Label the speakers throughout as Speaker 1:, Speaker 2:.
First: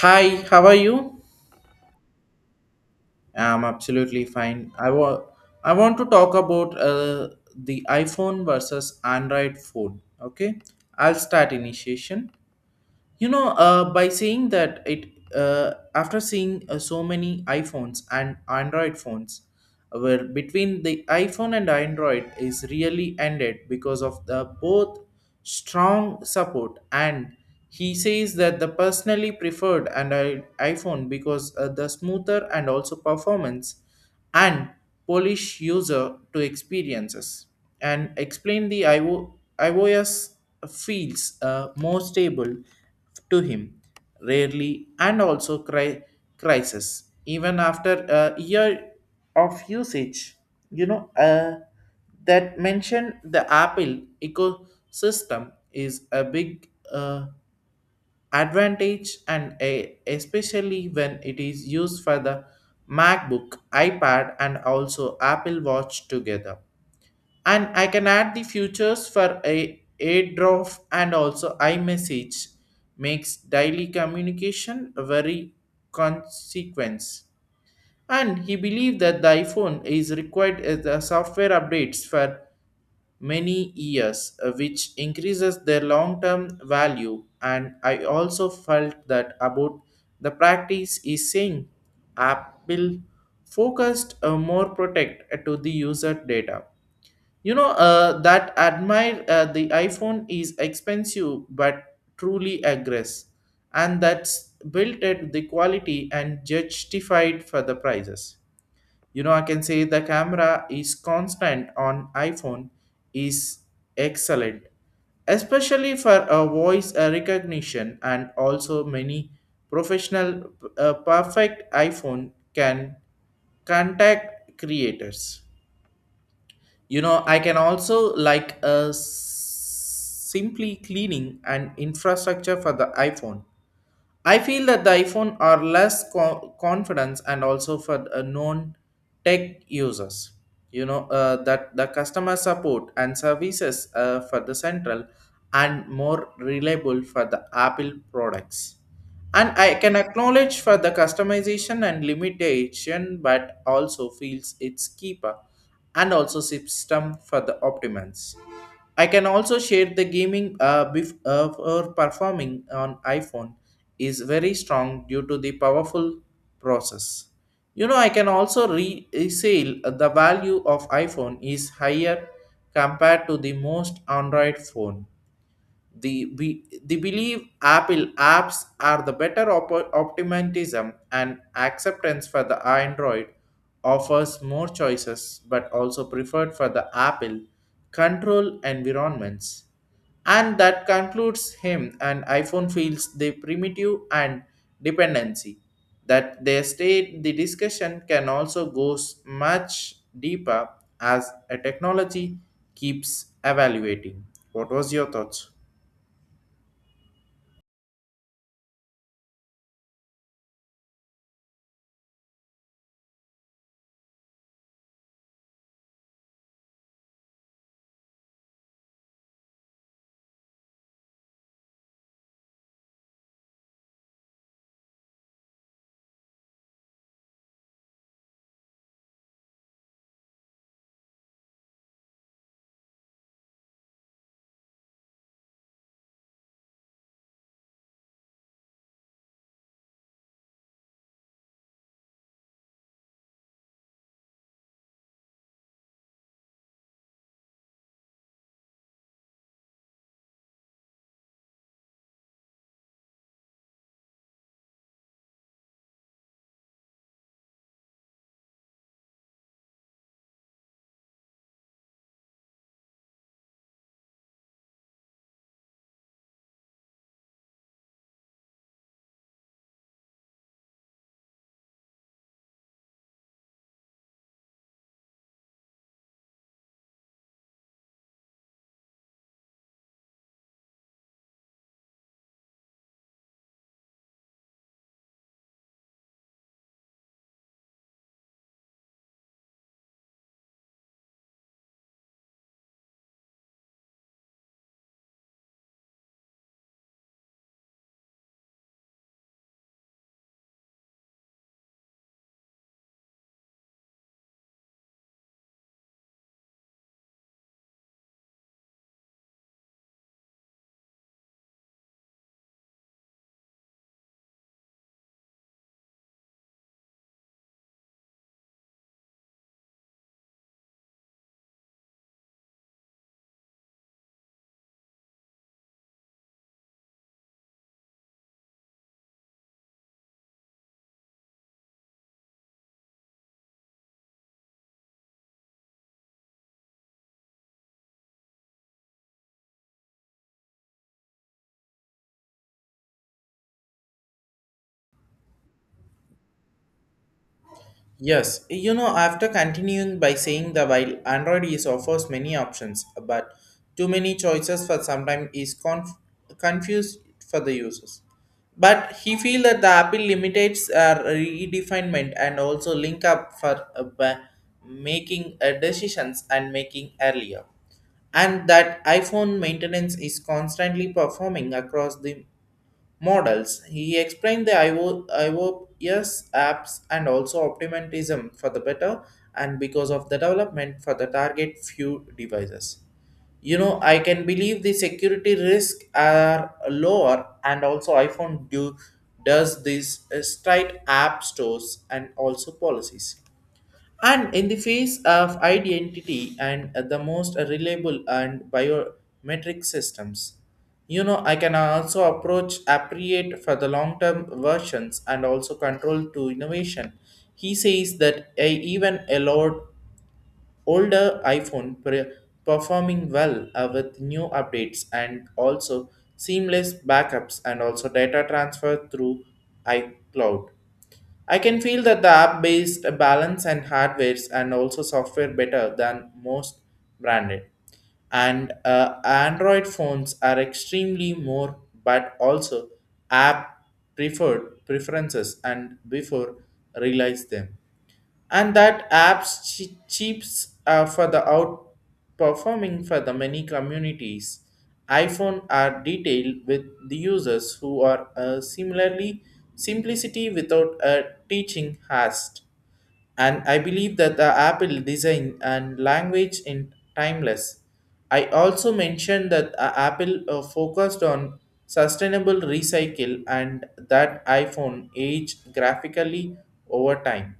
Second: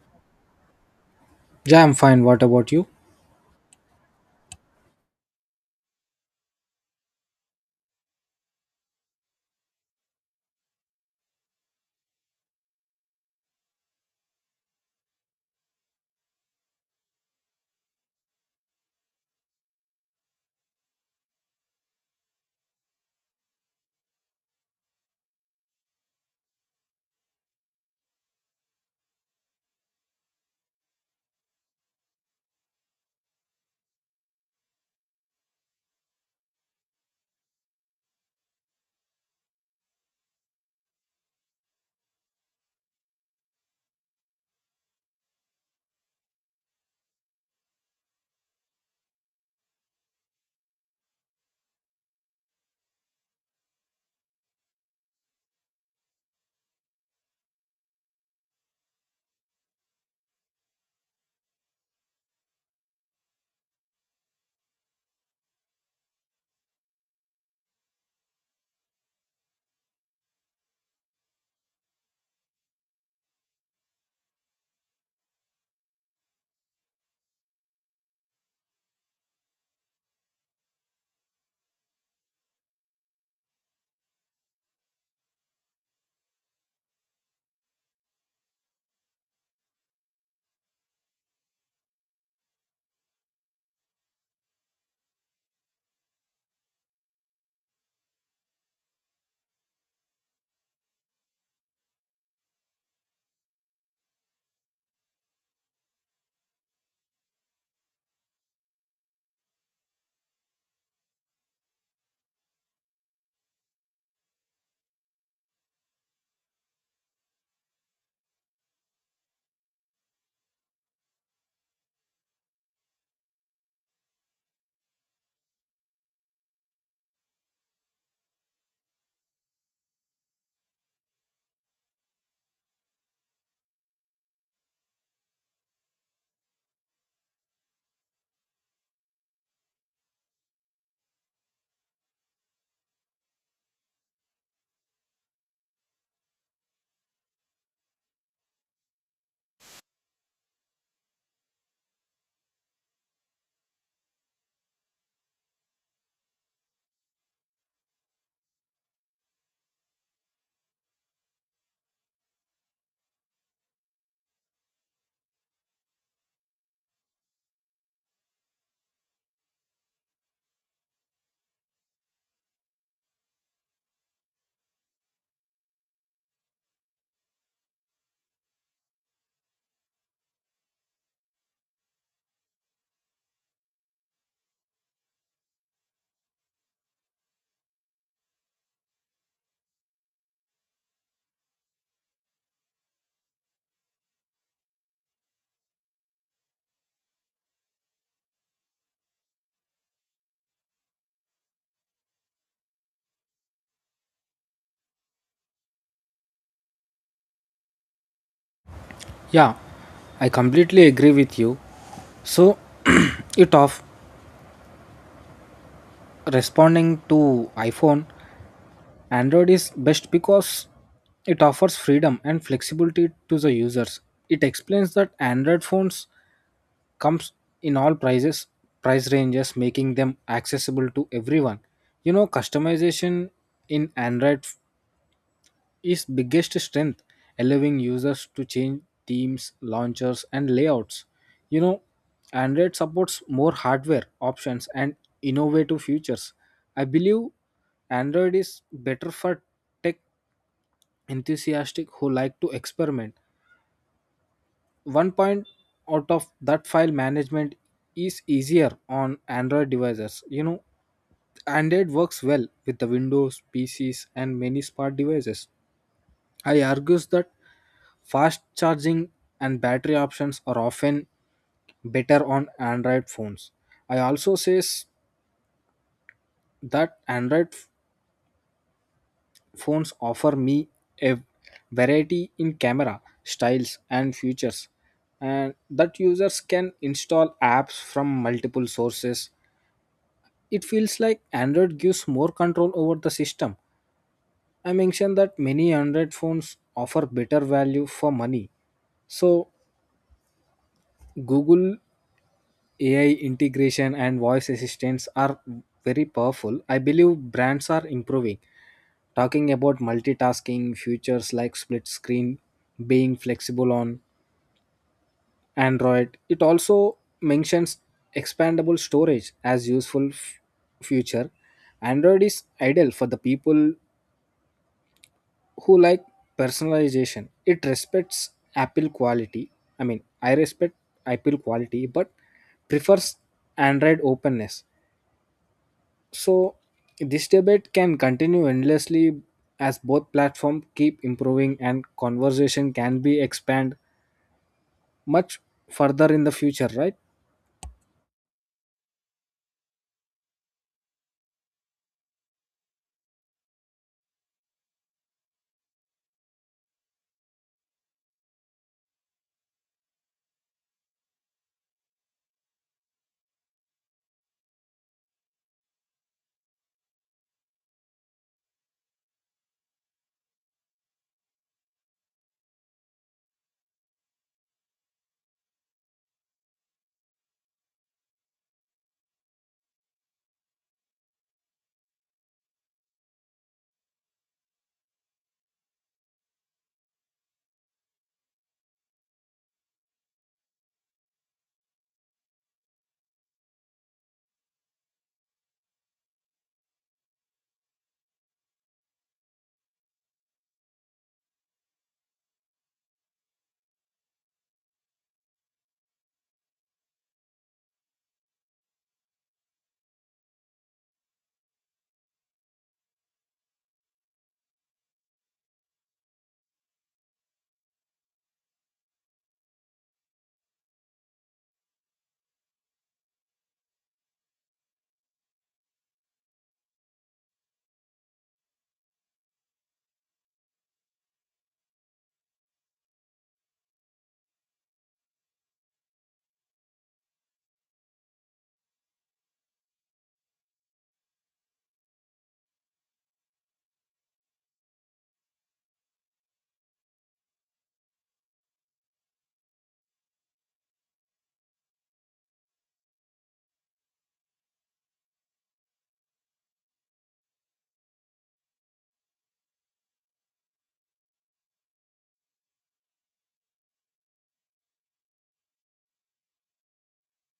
Speaker 1: Hi, how are you?
Speaker 2: Yeah, I'm fine. What about you?
Speaker 1: I'm absolutely fine. I want to talk about the iPhone versus Android phone. Okay, I'll start initiation. By saying that after seeing so many iPhones and Android phones, where between the iPhone and Android is really ended because of the both strong support and he says that the personally preferred and iPhone because the smoother and also performance and Polish user to experiences and explain the iOS feels more stable to him rarely and also cry crisis even after a year of usage you know uh, that mentioned the apple ecosystem is a big advantage and especially when it is used for the macbook ipad and also apple watch together, and I can add the futures for a airdrop and also iMessage makes daily communication a very consequence. And he believed that the iPhone is required as the software updates for many years, which increases their long-term value. And I also felt that about the practice is saying Apple focused more protect to the user data, that admire the iPhone is expensive but truly aggress, and that's built at the quality and justified for the prices. You know I can say the camera is constant on iPhone is excellent, especially for a voice recognition and also many professional perfect iPhone can contact creators. I can also like simply cleaning and infrastructure for the iphone. I feel that the iPhone are less confidence and also for known tech users. That the customer support and services for the central and more reliable for the Apple products. And I can acknowledge for the customization and limitation, but also feels its keeper and also system for the optimums. I can also share the gaming before performing on iPhone is very strong due to the powerful process. You know, I can also resale the value of iPhone is higher compared to the most Android phone. They believe Apple apps are the better optimism and acceptance for the Android offers more choices but also preferred for the Apple control environments. And that concludes him and iPhone feels the primitive and dependency. That they state the discussion can also goes much deeper as a technology keeps evaluating. What was your thoughts?
Speaker 2: Yeah, I completely agree with you. So, it of responding to iPhone, Android is best because it offers freedom and flexibility to the users. It explains that Android phones comes in all prices, price ranges, making them accessible to everyone. You know, customization in Android is biggest strength, allowing users to change themes, launchers, and layouts. You know, Android supports more hardware options and innovative features. I believe Android is better for tech enthusiastic who like to experiment. One point out of that file management is easier on Android devices. You know, Android works well with the Windows, PCs, and many smart devices. I argues that fast charging and battery options are often better on Android phones. I also say that phones offer me a variety in camera styles and features and that users can install apps from multiple sources. It feels like Android gives more control over the system. I mentioned that many Android phones offer better value for money. So Google AI integration and voice assistants are very powerful. I believe brands are improving. Talking about multitasking features like split screen being flexible on Android, it also mentions expandable storage as feature. Android is ideal for the people who like personalization. It respects Apple quality. I mean, I respect Apple quality, but prefers Android openness. So this debate can continue endlessly as both platforms keep improving and conversation can be expand much further in the future, right?
Speaker 1: Yes, you know, after continuing by saying that while Android is offers many options, but too many choices for sometimes is confused for the users. But he feel that the Apple limitates redefinement and also link up for making decisions and making earlier, and that iPhone maintenance is constantly performing across the models. He explained the IOPS apps and also optimism for the better and because of the development for the target few devices. You know, I can believe the security risk are lower and also does these straight app stores and also policies. And in the face of identity and the most reliable and biometric systems, you know, I can also approach appropriate for the long-term versions and also control to innovation. He says that even a lot older performing well with new updates and also seamless backups and also data transfer through iCloud. I can feel that the app based balance and hardwares and also software better than most branded. And Android phones are extremely more, but also app preferred preferences and before realize them, and that apps cheaps for the outperforming for the many communities. iPhone are detailed with the users who are similarly simplicity without a teaching hast, and I believe that the Apple design and language in timeless. I also mentioned that Apple focused on sustainable recycle, and that iPhone aged graphically over time.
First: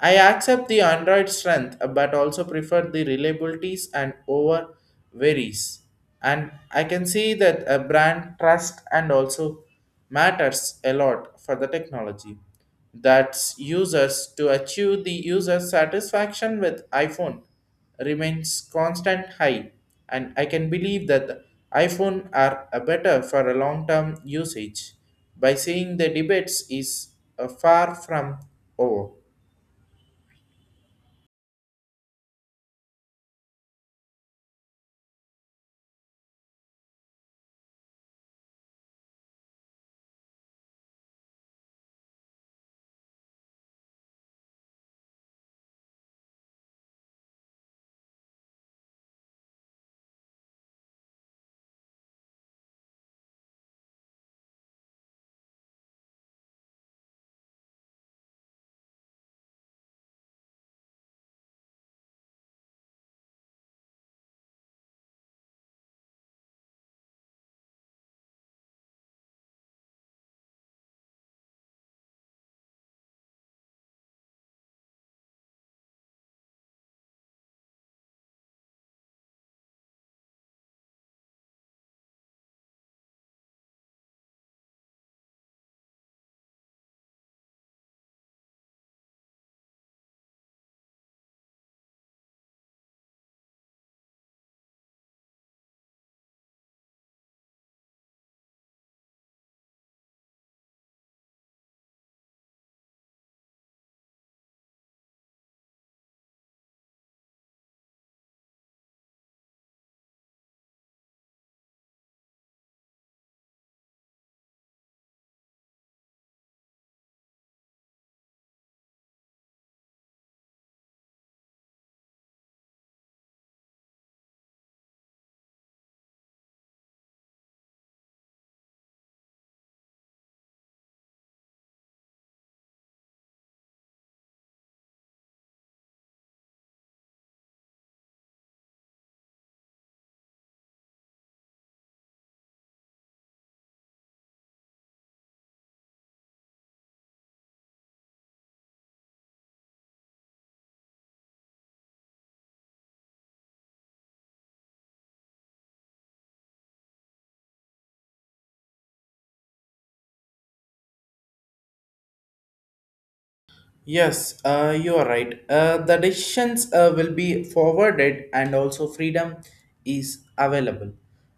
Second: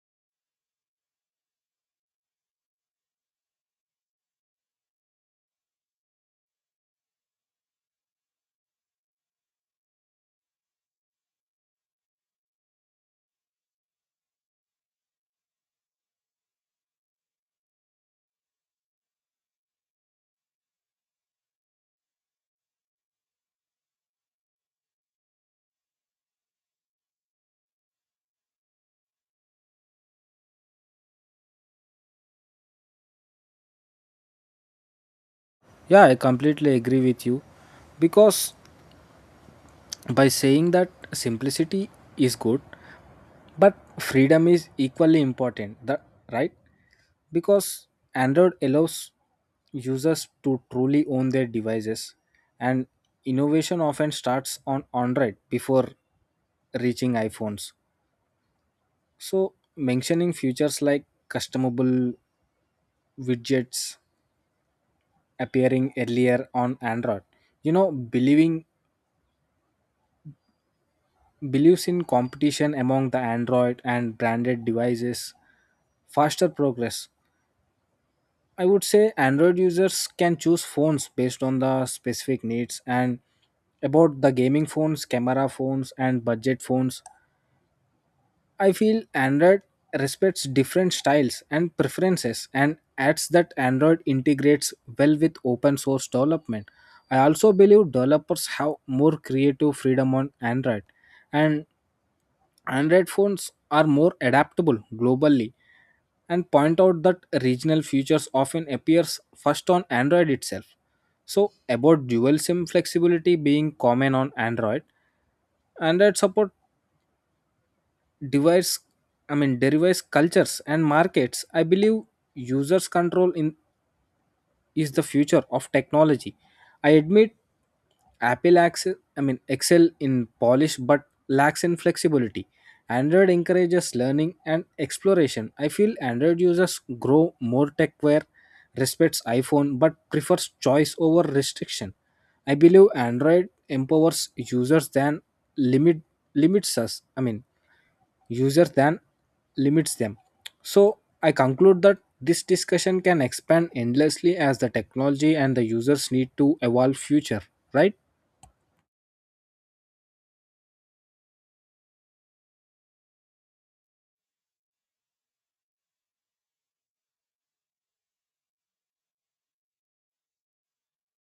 Speaker 1: I accept the Android strength but also prefer the reliabilities and over varies. And I can see that a brand trust and also matters a lot for the technology that's users to achieve the user satisfaction with iPhone remains constant high, and I can believe that the iPhone are a better for a long term usage by seeing the debates is far from over.
Speaker 2: Yeah, I completely agree with you because by saying that simplicity is good, but freedom is equally important, that, right? Because Android allows users to truly own their devices and innovation often starts on Android before reaching iPhones. So, mentioning features like customable widgets appearing earlier on Android, you know, believing believes in competition among the Android and branded devices, faster progress. I would say Android users can choose phones based on the specific needs and about the gaming phones, camera phones, and budget phones. I feel Android respects different styles and preferences and adds that Android integrates well with open source development. I also believe developers have more creative freedom on Android and Android phones are more adaptable globally and point out that regional features often appears first on Android itself. So about dual SIM flexibility being common on Android, Android support device I mean derives cultures and markets. I believe users control in is the future of technology. I admit apple access I mean excel in polish but lacks in flexibility. Android encourages learning and exploration. I feel Android users grow more tech aware, respects iPhone but prefers choice over restriction. I believe Android empowers users than limit limits us, I mean, user than limits them. So, I conclude that this discussion can expand endlessly as the technology and the users need to evolve future, right?
Speaker 1: Yes, you are right. The decisions will be forwarded, and also freedom is available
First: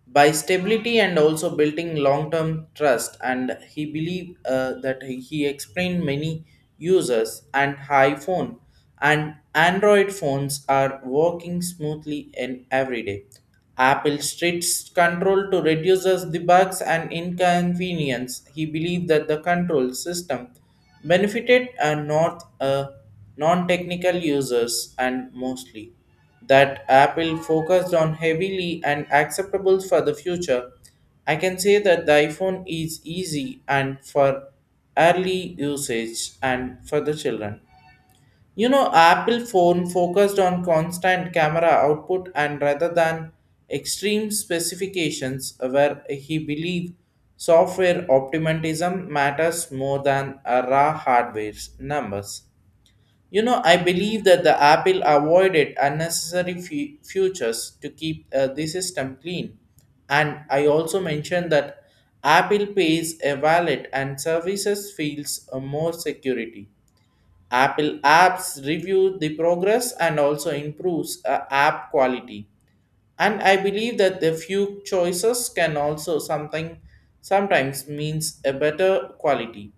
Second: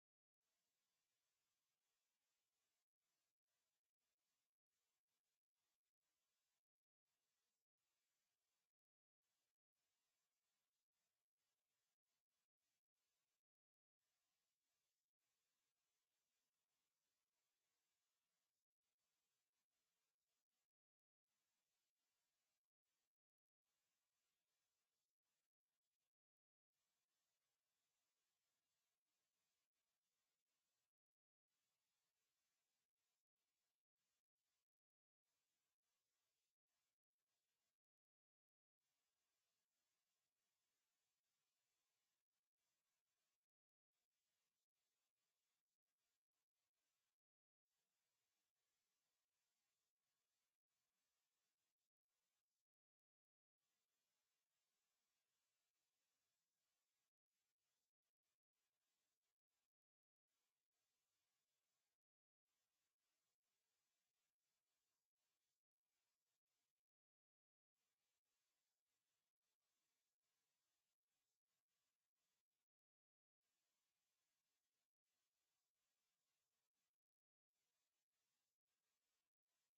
Speaker 1: by stability and also building long-term trust. And he believed that he explained many users and iPhone and Android phones are working smoothly in every day. Apple strict control to reduces the bugs and inconvenience. He believed that the control system benefited a not non-technical users and mostly that apple focused on heavily and acceptable for the future. I can say that the iphone is easy and for early usage and for the children. You know, Apple phone focused on constant camera output and rather than extreme specifications where he believed software optimism matters more than a raw hardware's numbers. You know, I believe that the Apple avoided unnecessary features to keep the system clean. And I also mentioned that Apple pays a wallet and services feels more security. Apple apps review the progress and also improves app quality. And I believe that the few choices can also something sometimes means a better quality.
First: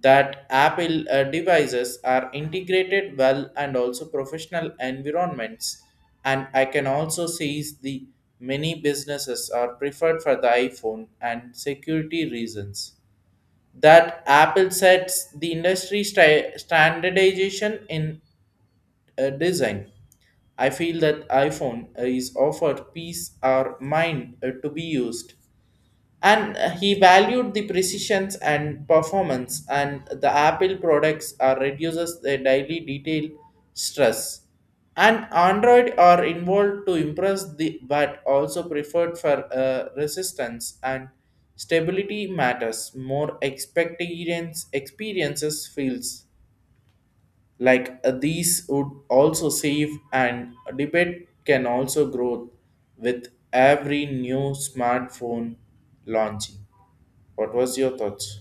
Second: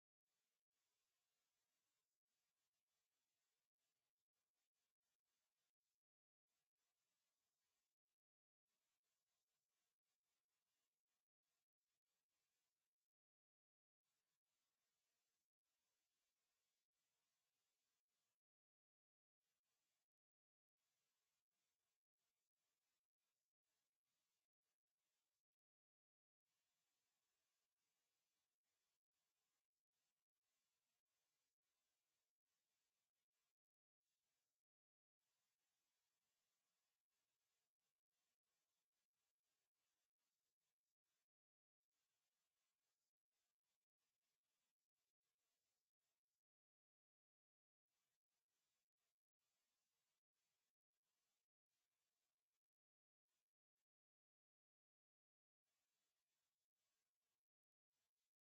Speaker 1: That Apple devices are integrated well and also professional environments. And I can also see the many businesses are preferred for the iPhone and security reasons, that Apple sets the industry standardization in design. I feel that iPhone is offered peace or mind to be used, and he valued the precisions and performance, and the apple products are reduces the daily detail stress, and android are involved to impress the but also preferred for resistance and stability matters more experiences feels like these would also save, and debate can also grow with every new smartphone launching. What was your thoughts?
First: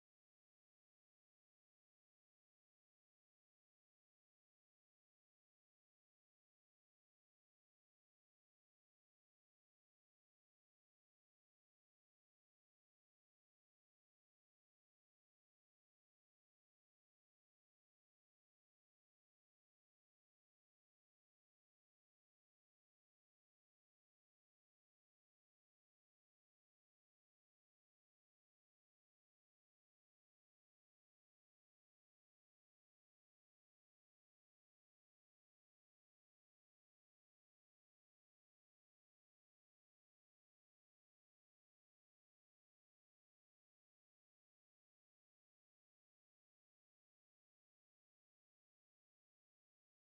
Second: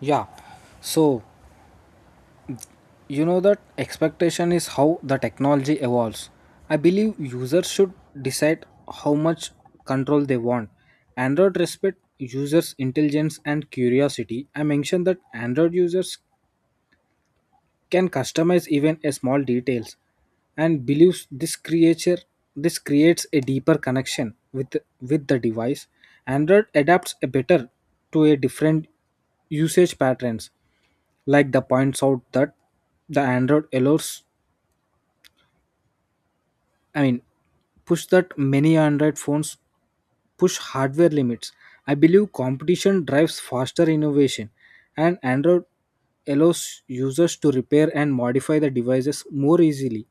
Speaker 2: Yeah. So, you know that expectation is how the technology evolves. I believe users should decide how much control they want. Android respect users' intelligence and curiosity. I mentioned that Android users can customize even a small details and believes this creature this creates a deeper connection with the device. Android adapts a better to a different usage patterns, like the points out that the android allows I mean push that many Android phones push hardware limits. I believe competition drives faster innovation, and Android allows users to repair and modify the devices more easily.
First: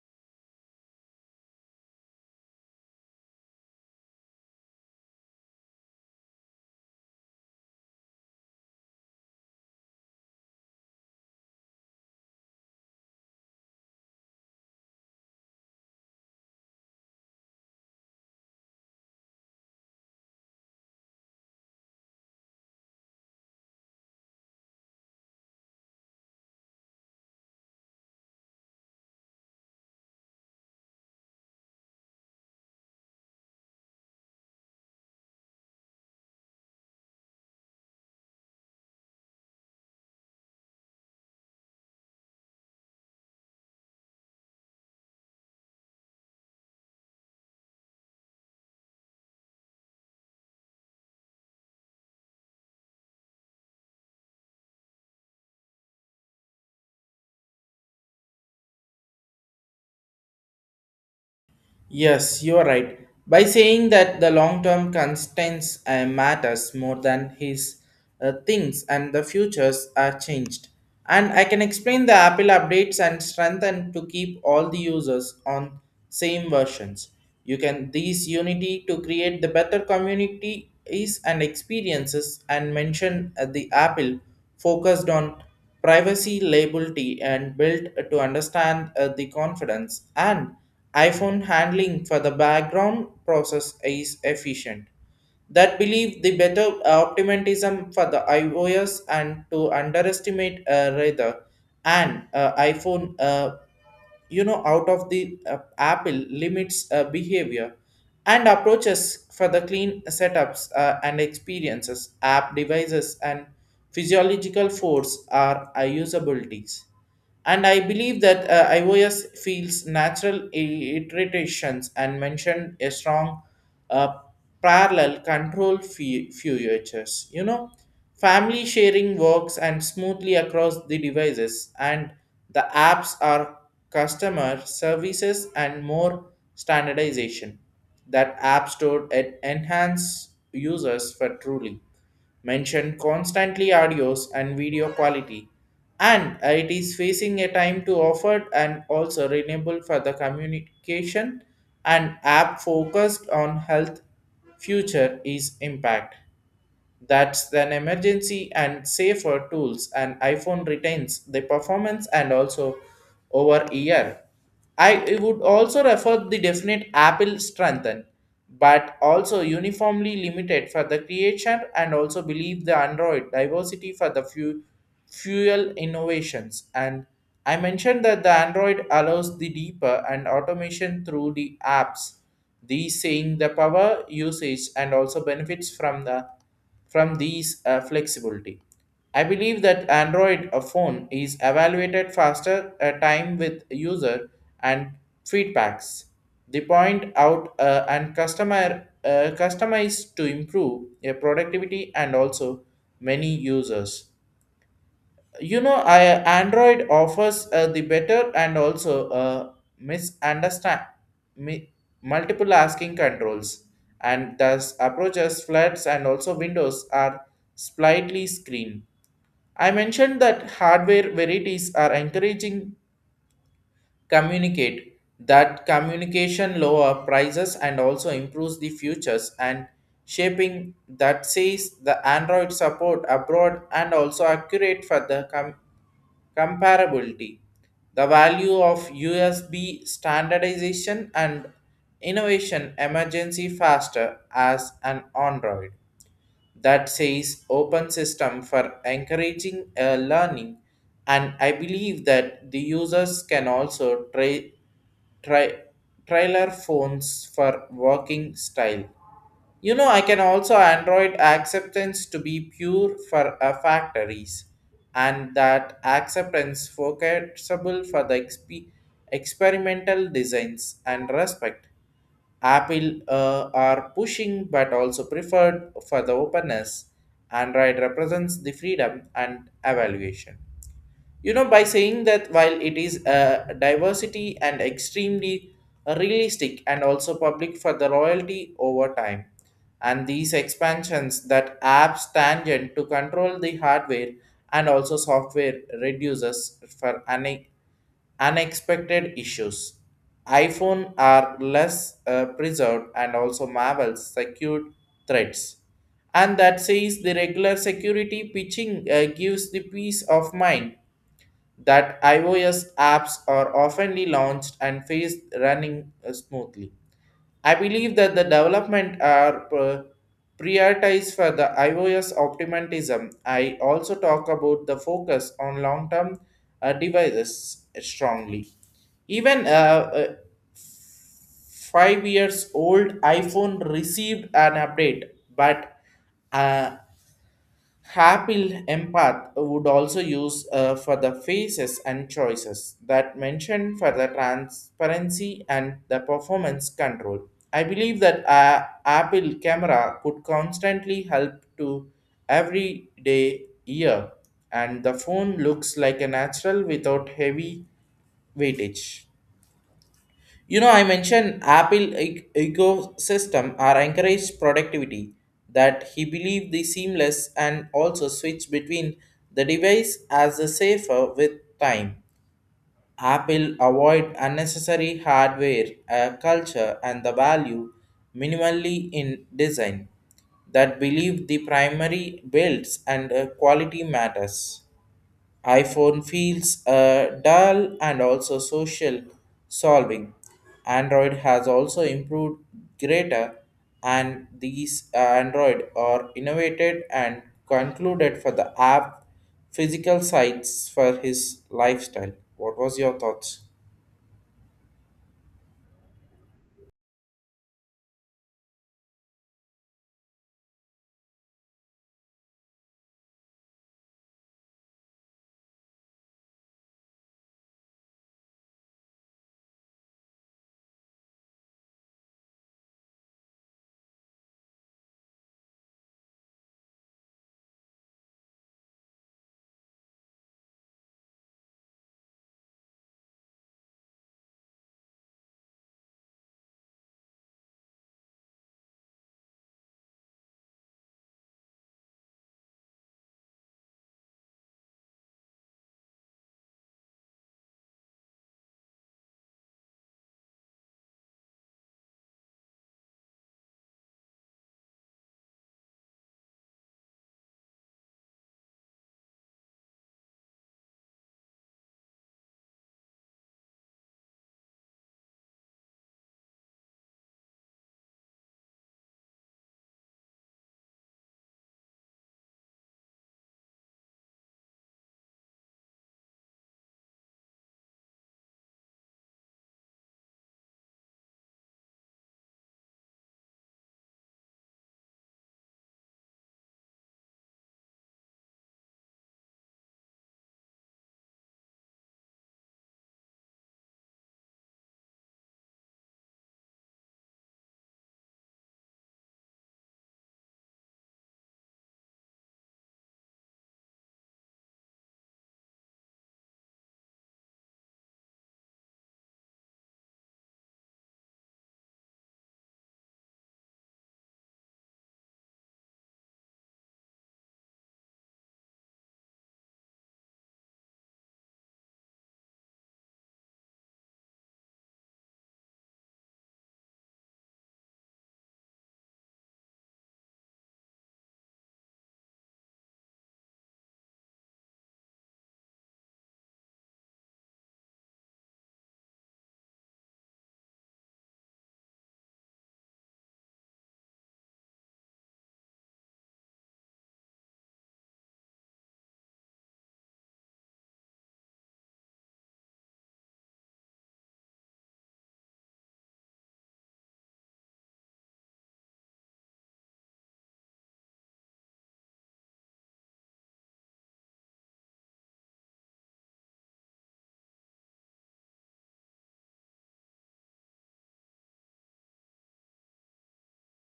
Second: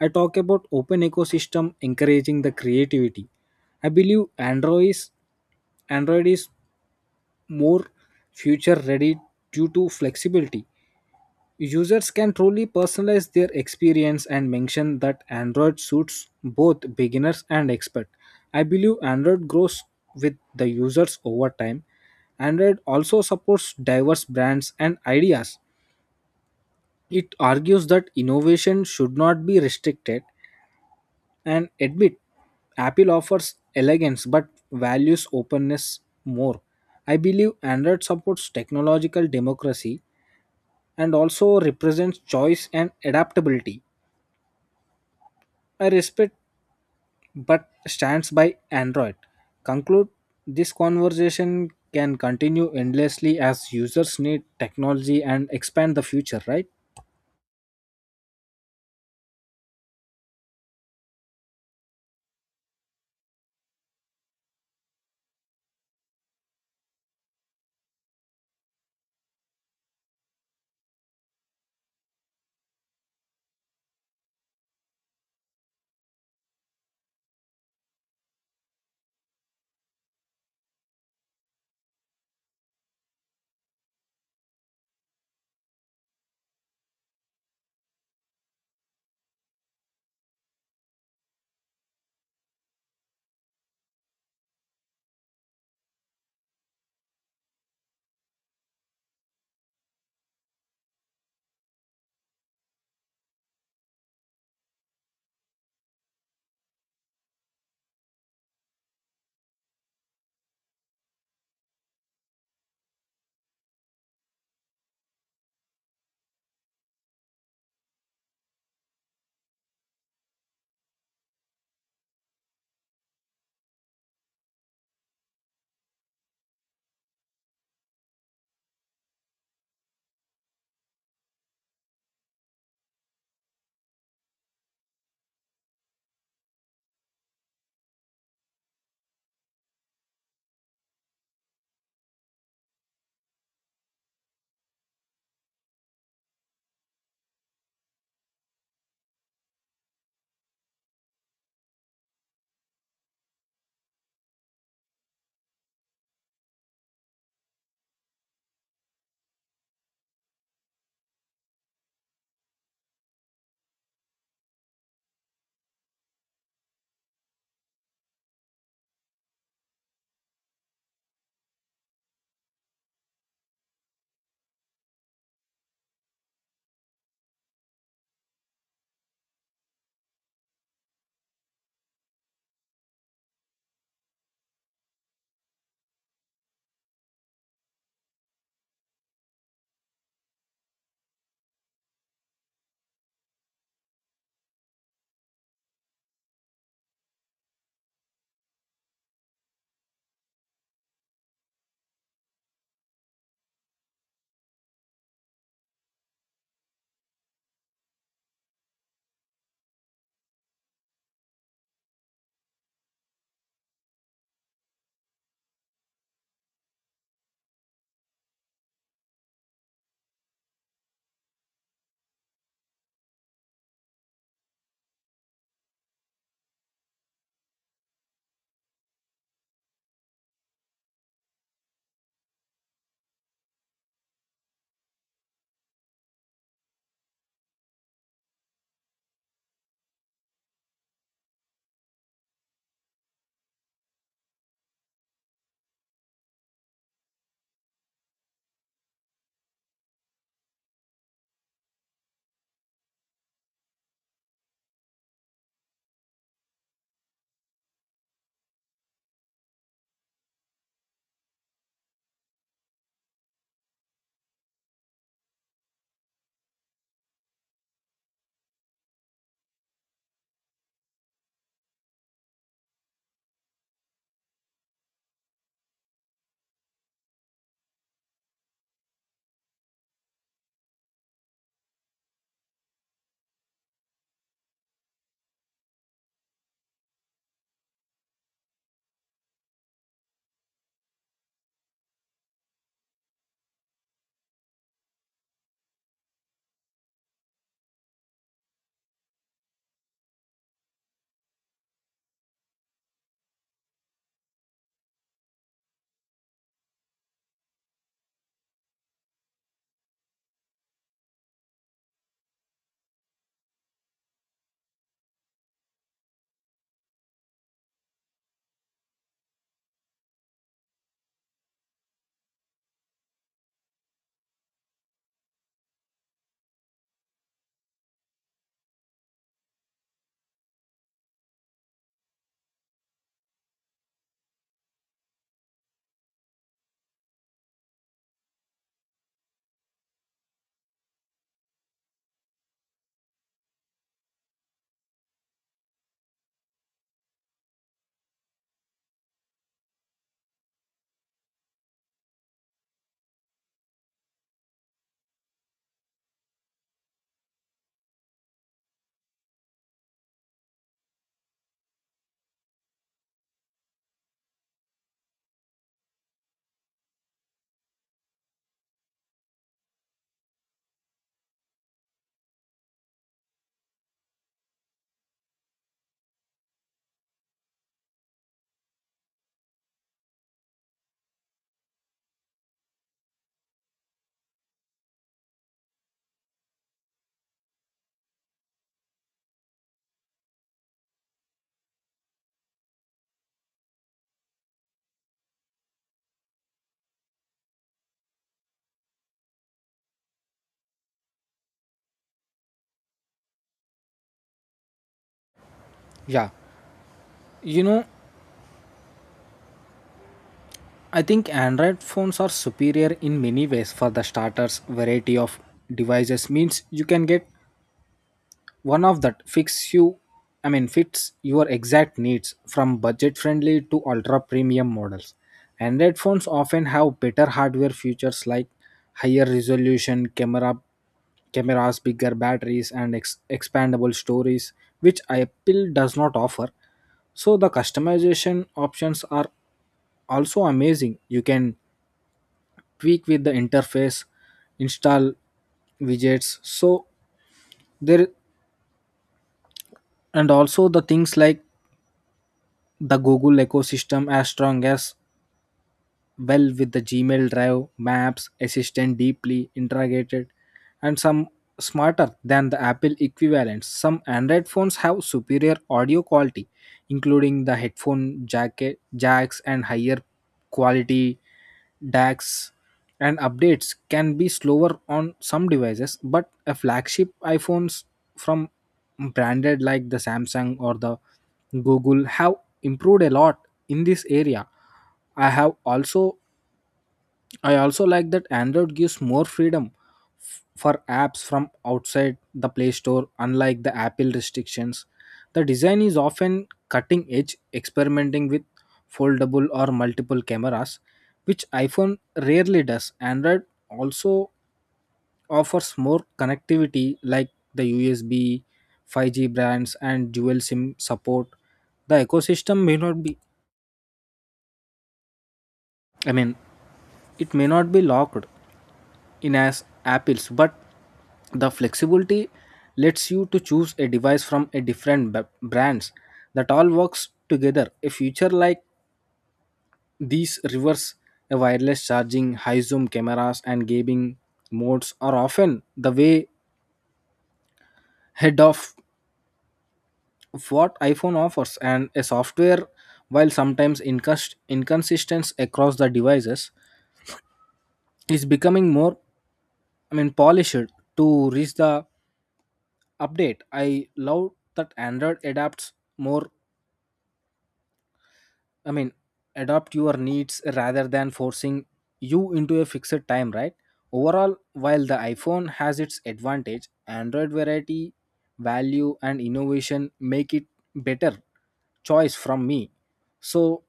Speaker 2: I talk about open ecosystem encouraging the creativity. I believe Android is more future ready due to flexibility. Users can truly personalize their experience and mention that Android suits both beginners and experts. I believe Android grows with the users over time. Android also supports diverse brands and ideas. It argues that innovation should not be restricted and admit Apple offers elegance but values openness more. I believe Android supports technological democracy and also represents choice and adaptability. I respect but stands by Android. Conclude this conversation can continue endlessly as users need technology and expand the future, right?
Speaker 1: Yes, you are right. By saying that the long-term constraints matters more than his things and the futures are changed. And I can explain the Apple updates and strengthen to keep all the users on same versions. You can these unity to create the better community is and experiences, and mention the Apple focused on privacy liability and built to understand the confidence, and iphone handling for the background process is efficient, that believe the better optimism for the ios and to underestimate rather and iphone you know out of the apple limits behavior and approaches for the clean setups and experiences app devices and physiological force are usabilities, and I believe that ios feels natural iterations, and mentioned a strong uh, parallel control features. You know, Family sharing works and smoothly across the devices, and the apps are customer services and more standardization. That app store enhance users for truly mention constantly audios and video quality, and it is facing a time to offer and also renewable for the communication, and app focused on health future is impact that's an emergency and safer tools, and iPhone retains the performance and also over year. I would also refer the definite Apple strengthen, but also uniformly limited for the creation, and also believe the Android diversity for the few fuel innovations. And I mentioned that the Android allows the deeper and automation through the apps. These saying the power usage and also benefits from these flexibility. I believe that Android phone is evaluated faster time with user and feedbacks. They point out and customer customize to improve their productivity and also many users. Android offers the better and also misunderstand mi- multiple asking controls, and thus approaches flats and also windows are slightly screened. I mentioned that hardware varieties are encouraging communicate that communication lower prices and also improves the futures and shaping, that says the android support abroad and also accurate for the Comparability. The value of USB standardization and innovation emergency faster as an Android, that says open system for encouraging learning, and I believe that the users can also try, try trailer phones for working style. You know, I can also Android acceptance to be pure for factories, and that acceptance focusable for the experimental designs and respect. Apple are pushing but also preferred for the openness. Android represents the freedom and evaluation. You know by saying that while it is diversity and extremely realistic and also public for the royalty over time, and these expansions that apps tangent to control the hardware and also software reduces for any unexpected issues. iPhone are less preserved and also Marvel's secured threats. And that says the regular security pitching gives the peace of mind that iOS apps are oftenly launched and faced running smoothly. I believe that the development are prioritized for the iOS optimism. I also talk about the focus on long-term devices strongly. Even a 5 years old iPhone received an update, but uh, Happy empath would also use for the faces and choices that mentioned for the transparency and the performance control. I believe that Apple camera could constantly help to everyday ear, and the phone looks like a natural without heavy weightage. You know, I mentioned Apple ecosystem are encouraged productivity that he believed the seamless and also switch between the device as the safer with time. Apple avoid unnecessary hardware culture and the value minimally in design that believe the primary builds and quality matters. IPhone feels dull and also social solving. Android has also improved greater, and these Android are innovated and concluded for the app physical sites for his lifestyle. What was your thoughts?
Speaker 2: Yeah. You know, I think Android phones are superior in many ways for the starters. Variety of devices means you can get one of that fix you I mean fits your exact needs, from budget friendly to ultra premium models. Android phones often have better hardware features like higher resolution cameras, bigger batteries, and expandable storage, which Apple does not offer. So the customization options are also amazing. You can tweak with the interface, install widgets, so there. And also the things like the Google ecosystem as strong as well, with the Gmail, Drive, Maps, Assistant deeply integrated and some smarter than the Apple equivalents. Some Android phones have superior audio quality, including the jacks and higher quality DACs, and updates can be slower on some devices, but a flagship iPhones from branded like the Samsung or the Google have improved a lot in this area. I have also I also like that Android gives more freedom for apps from outside the Play Store, unlike the Apple restrictions. The design is often cutting edge, experimenting with foldable or multiple cameras, which iPhone rarely does. Android also offers more connectivity, like the USB, 5G brands, and dual SIM support. The ecosystem may not be, I mean, it may not be locked in as apples, but the flexibility lets you to choose a device from a brands that all works together. A feature like these reverse a wireless charging, high zoom cameras, and gaming modes are often the way head of what iPhone offers. And a software, while sometimes inconsistent across the devices, is becoming more, I mean, polished to reach the update. I love that android adapts more I mean adapt your needs rather than forcing you into a fixed time, right? Overall, while the iPhone has its advantage, Android variety, value, and innovation make it better choice from me. So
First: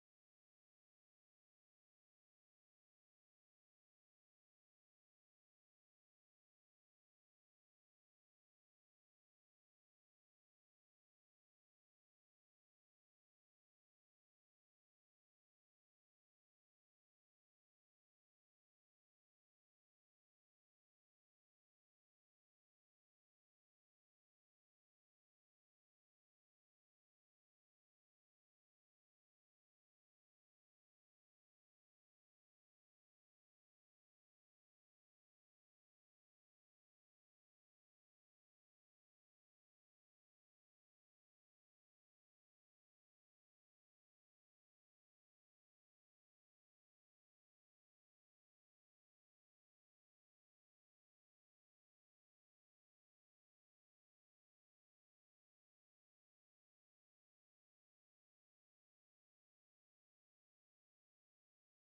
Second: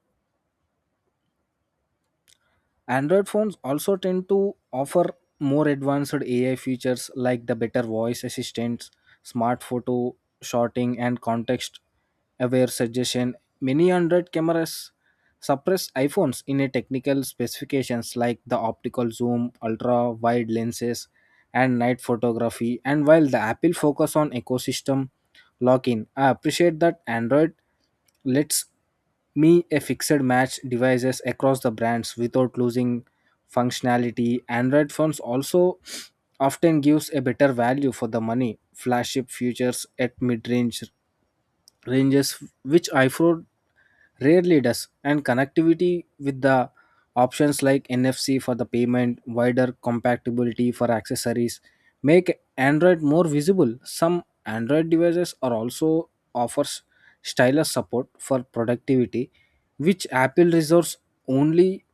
Speaker 2: Android phones also tend to offer more advanced AI features, like the better voice assistants, smart photo sorting, and context aware suggestion. Many Android cameras suppress iPhones in a technical specifications, like the optical zoom, ultra wide lenses, and night photography. And while the Apple focus on ecosystem lock-in, I appreciate that Android lets me a fixed match devices across the brands without losing functionality. Android phones also often gives a better value for the money, flagship features at mid-range ranges, which iPhone rarely does. And connectivity with the options like NFC for the payment, wider compatibility for accessories make Android more visible. Some Android devices are also offers stylus support for productivity, which Apple reserves only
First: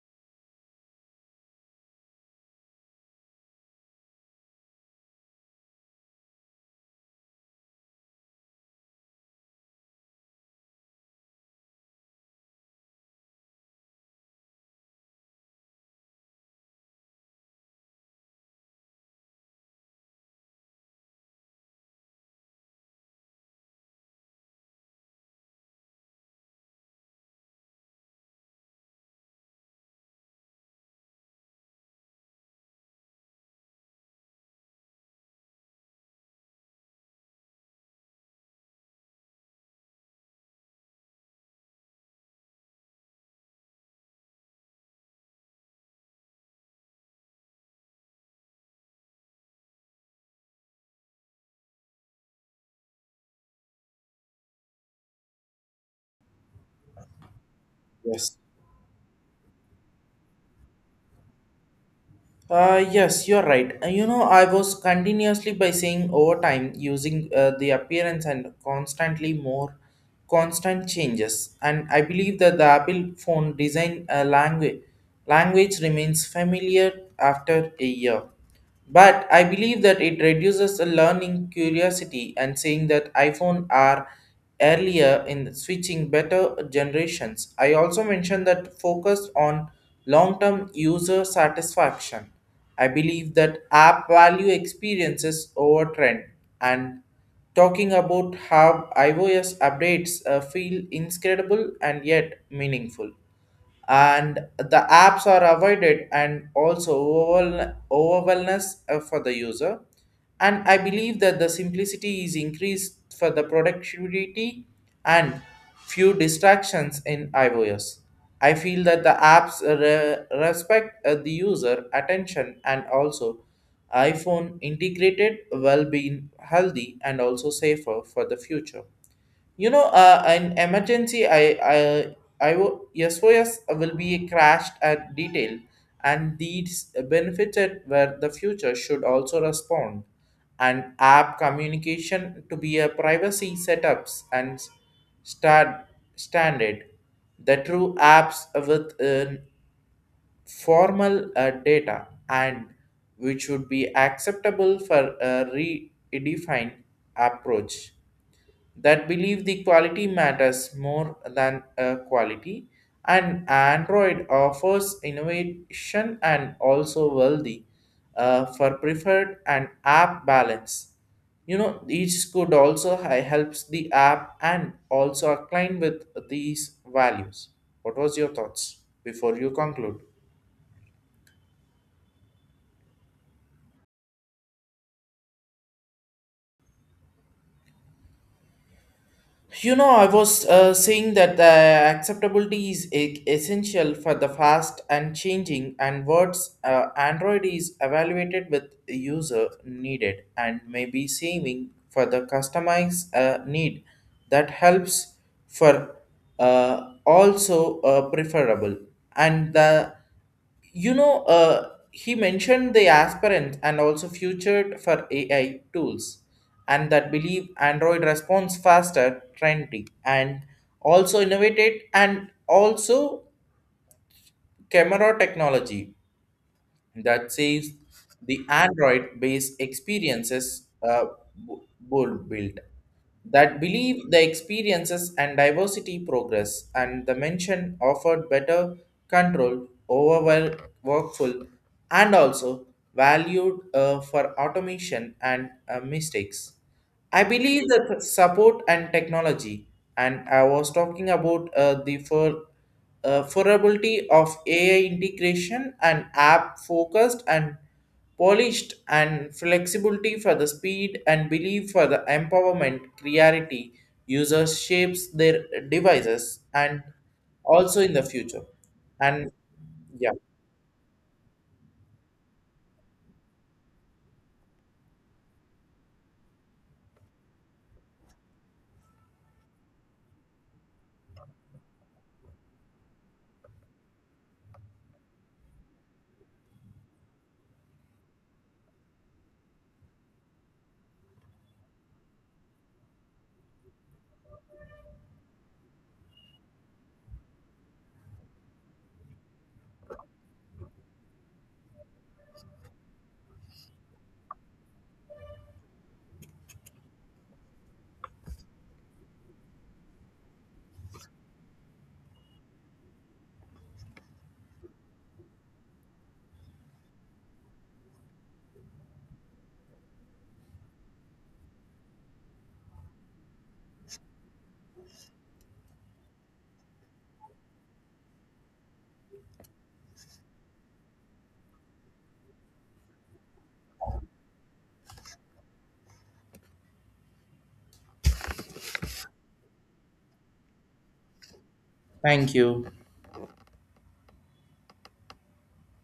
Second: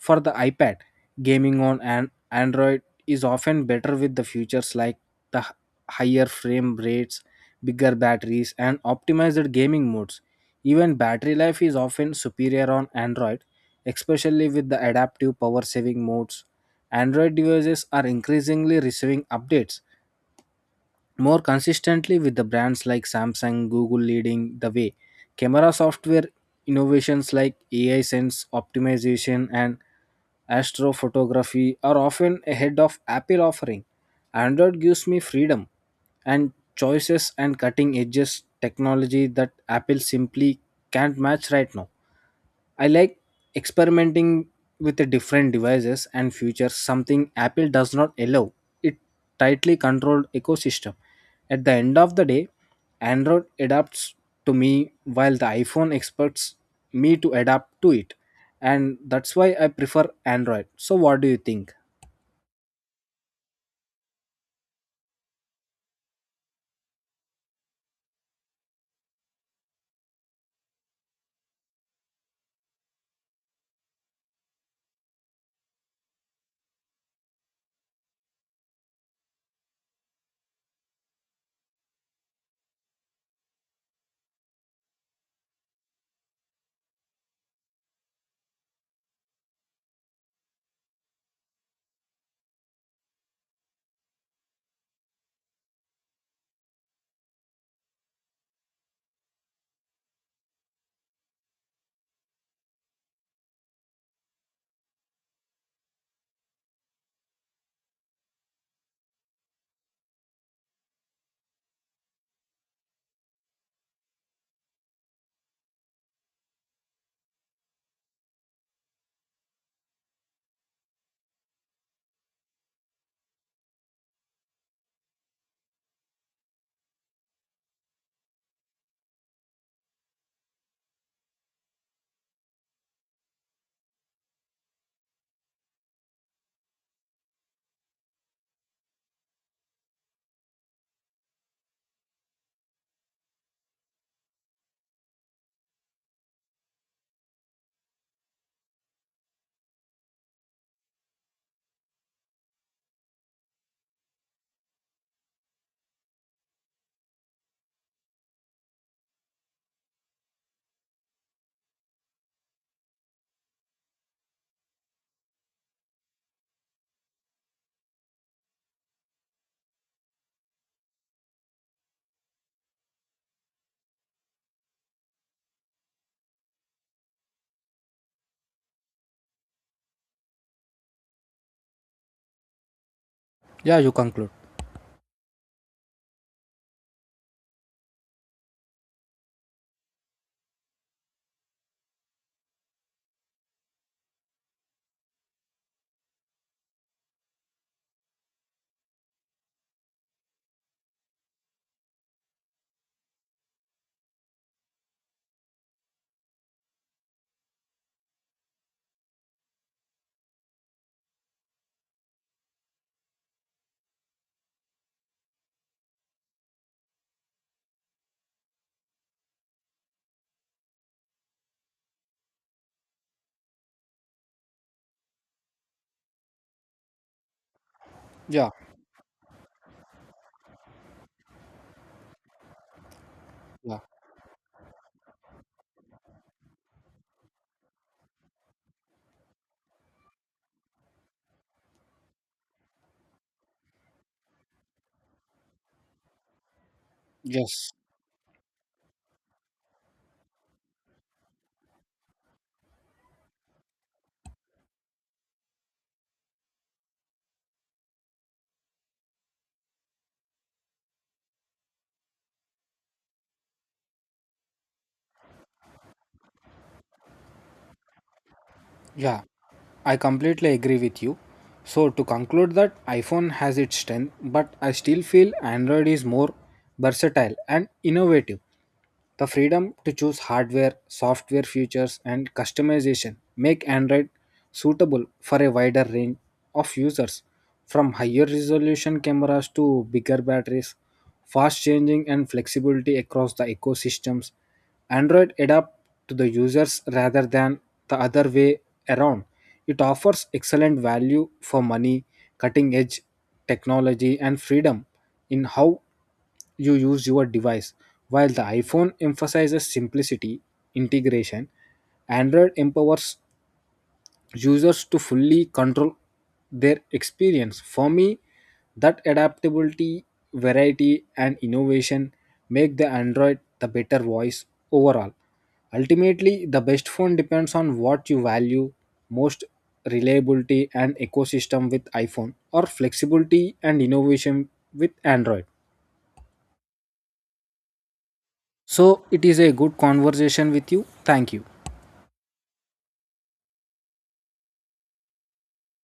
Speaker 2: for the iPad. Gaming on an Android is often better with the features like the h- higher frame rates, bigger batteries, and optimized gaming modes. Even battery life is often superior on Android, especially with the adaptive power saving modes. Android devices are increasingly receiving updates more consistently, with the brands like Samsung, Google leading the way. Camera software innovations like AI sense optimization and astrophotography are often ahead of Apple offering. Android gives me freedom and choices and cutting edges technology that Apple simply can't match right now. I like experimenting with the different devices and features, something Apple does not allow. It tightly controlled ecosystem. At the end of the day, Android adapts to me while the iPhone expects me to adapt to it.
Speaker 1: Yes.
Speaker 2: And that's why I prefer Android. So, what do you think?
Speaker 1: Yes, you're right. You know, I was continuously by saying over time using the appearance and constantly more constant changes. And I believe that the Apple phone design language remains familiar after a year. But I believe that it reduces the learning curiosity and saying that iPhone are earlier in switching better generations. I also mentioned that focus on long-term user satisfaction. I believe that app value experiences over trend, and talking about how iOS updates feel incredible and yet meaningful, and the apps are avoided and also overwhelmness for the user. And I believe that the simplicity is increased for the productivity and few distractions in iOS. I feel that the apps respect the user attention, and also iPhone integrated well being healthy and also safer for the future. You know, in emergency, I will, SOS will be crashed at detail, and these benefited where the future should also respond. And app communication to be a privacy setups and start standard. The true apps with formal data, and which would be acceptable for a redefined approach that believe the quality matters more than quality. And android offers innovation and also wealthy for preferred and app balance. You know, each could also helps the app and also align with these values. What was your thoughts before you conclude?
Speaker 2: Yeah, you conclude.
Speaker 1: You know, I was saying that the acceptability is essential for the fast and changing, and words Android is evaluated with user needed and may be saving for the customized need that helps for also preferable. And the, you know, he mentioned the aspirant and also futured for AI tools, and that believe android responds faster trendy and also innovated and also camera technology that saves the
Speaker 2: Yeah,
Speaker 1: Android based experiences. Bu- Bull built, that
Speaker 2: yeah,
Speaker 1: believe the experiences and diversity progress, and the mention offered better control over well workful and also valued for automation and mistakes. I believe
Speaker 2: yes,
Speaker 1: that support and technology, and I was talking about the for affordability of AI integration and app focused and polished and flexibility for the speed and belief for the empowerment clarity. Users shapes their devices and also in the future.
Speaker 2: yeah.
Speaker 1: And
Speaker 2: I
Speaker 1: yeah,
Speaker 2: completely agree with you. So to conclude that iPhone has its strength, but I still feel Android is more versatile and innovative. The freedom to choose hardware, software features, and customization make Android suitable for a wider range of users, from higher resolution cameras to bigger batteries. Fast changing and flexibility across the ecosystems. Android adapt to the users rather than the other way around. It offers excellent value for money, cutting edge technology, and freedom in how you use your device. While the iPhone emphasizes simplicity, integration, Android empowers users to fully control their experience. For me, that adaptability, variety, and innovation make the Android the better voice overall. Ultimately, the best phone depends on what you value most, reliability and ecosystem with iPhone, or flexibility and innovation with Android. So it is a good conversation with you. Thank you.
Speaker 1: thank you.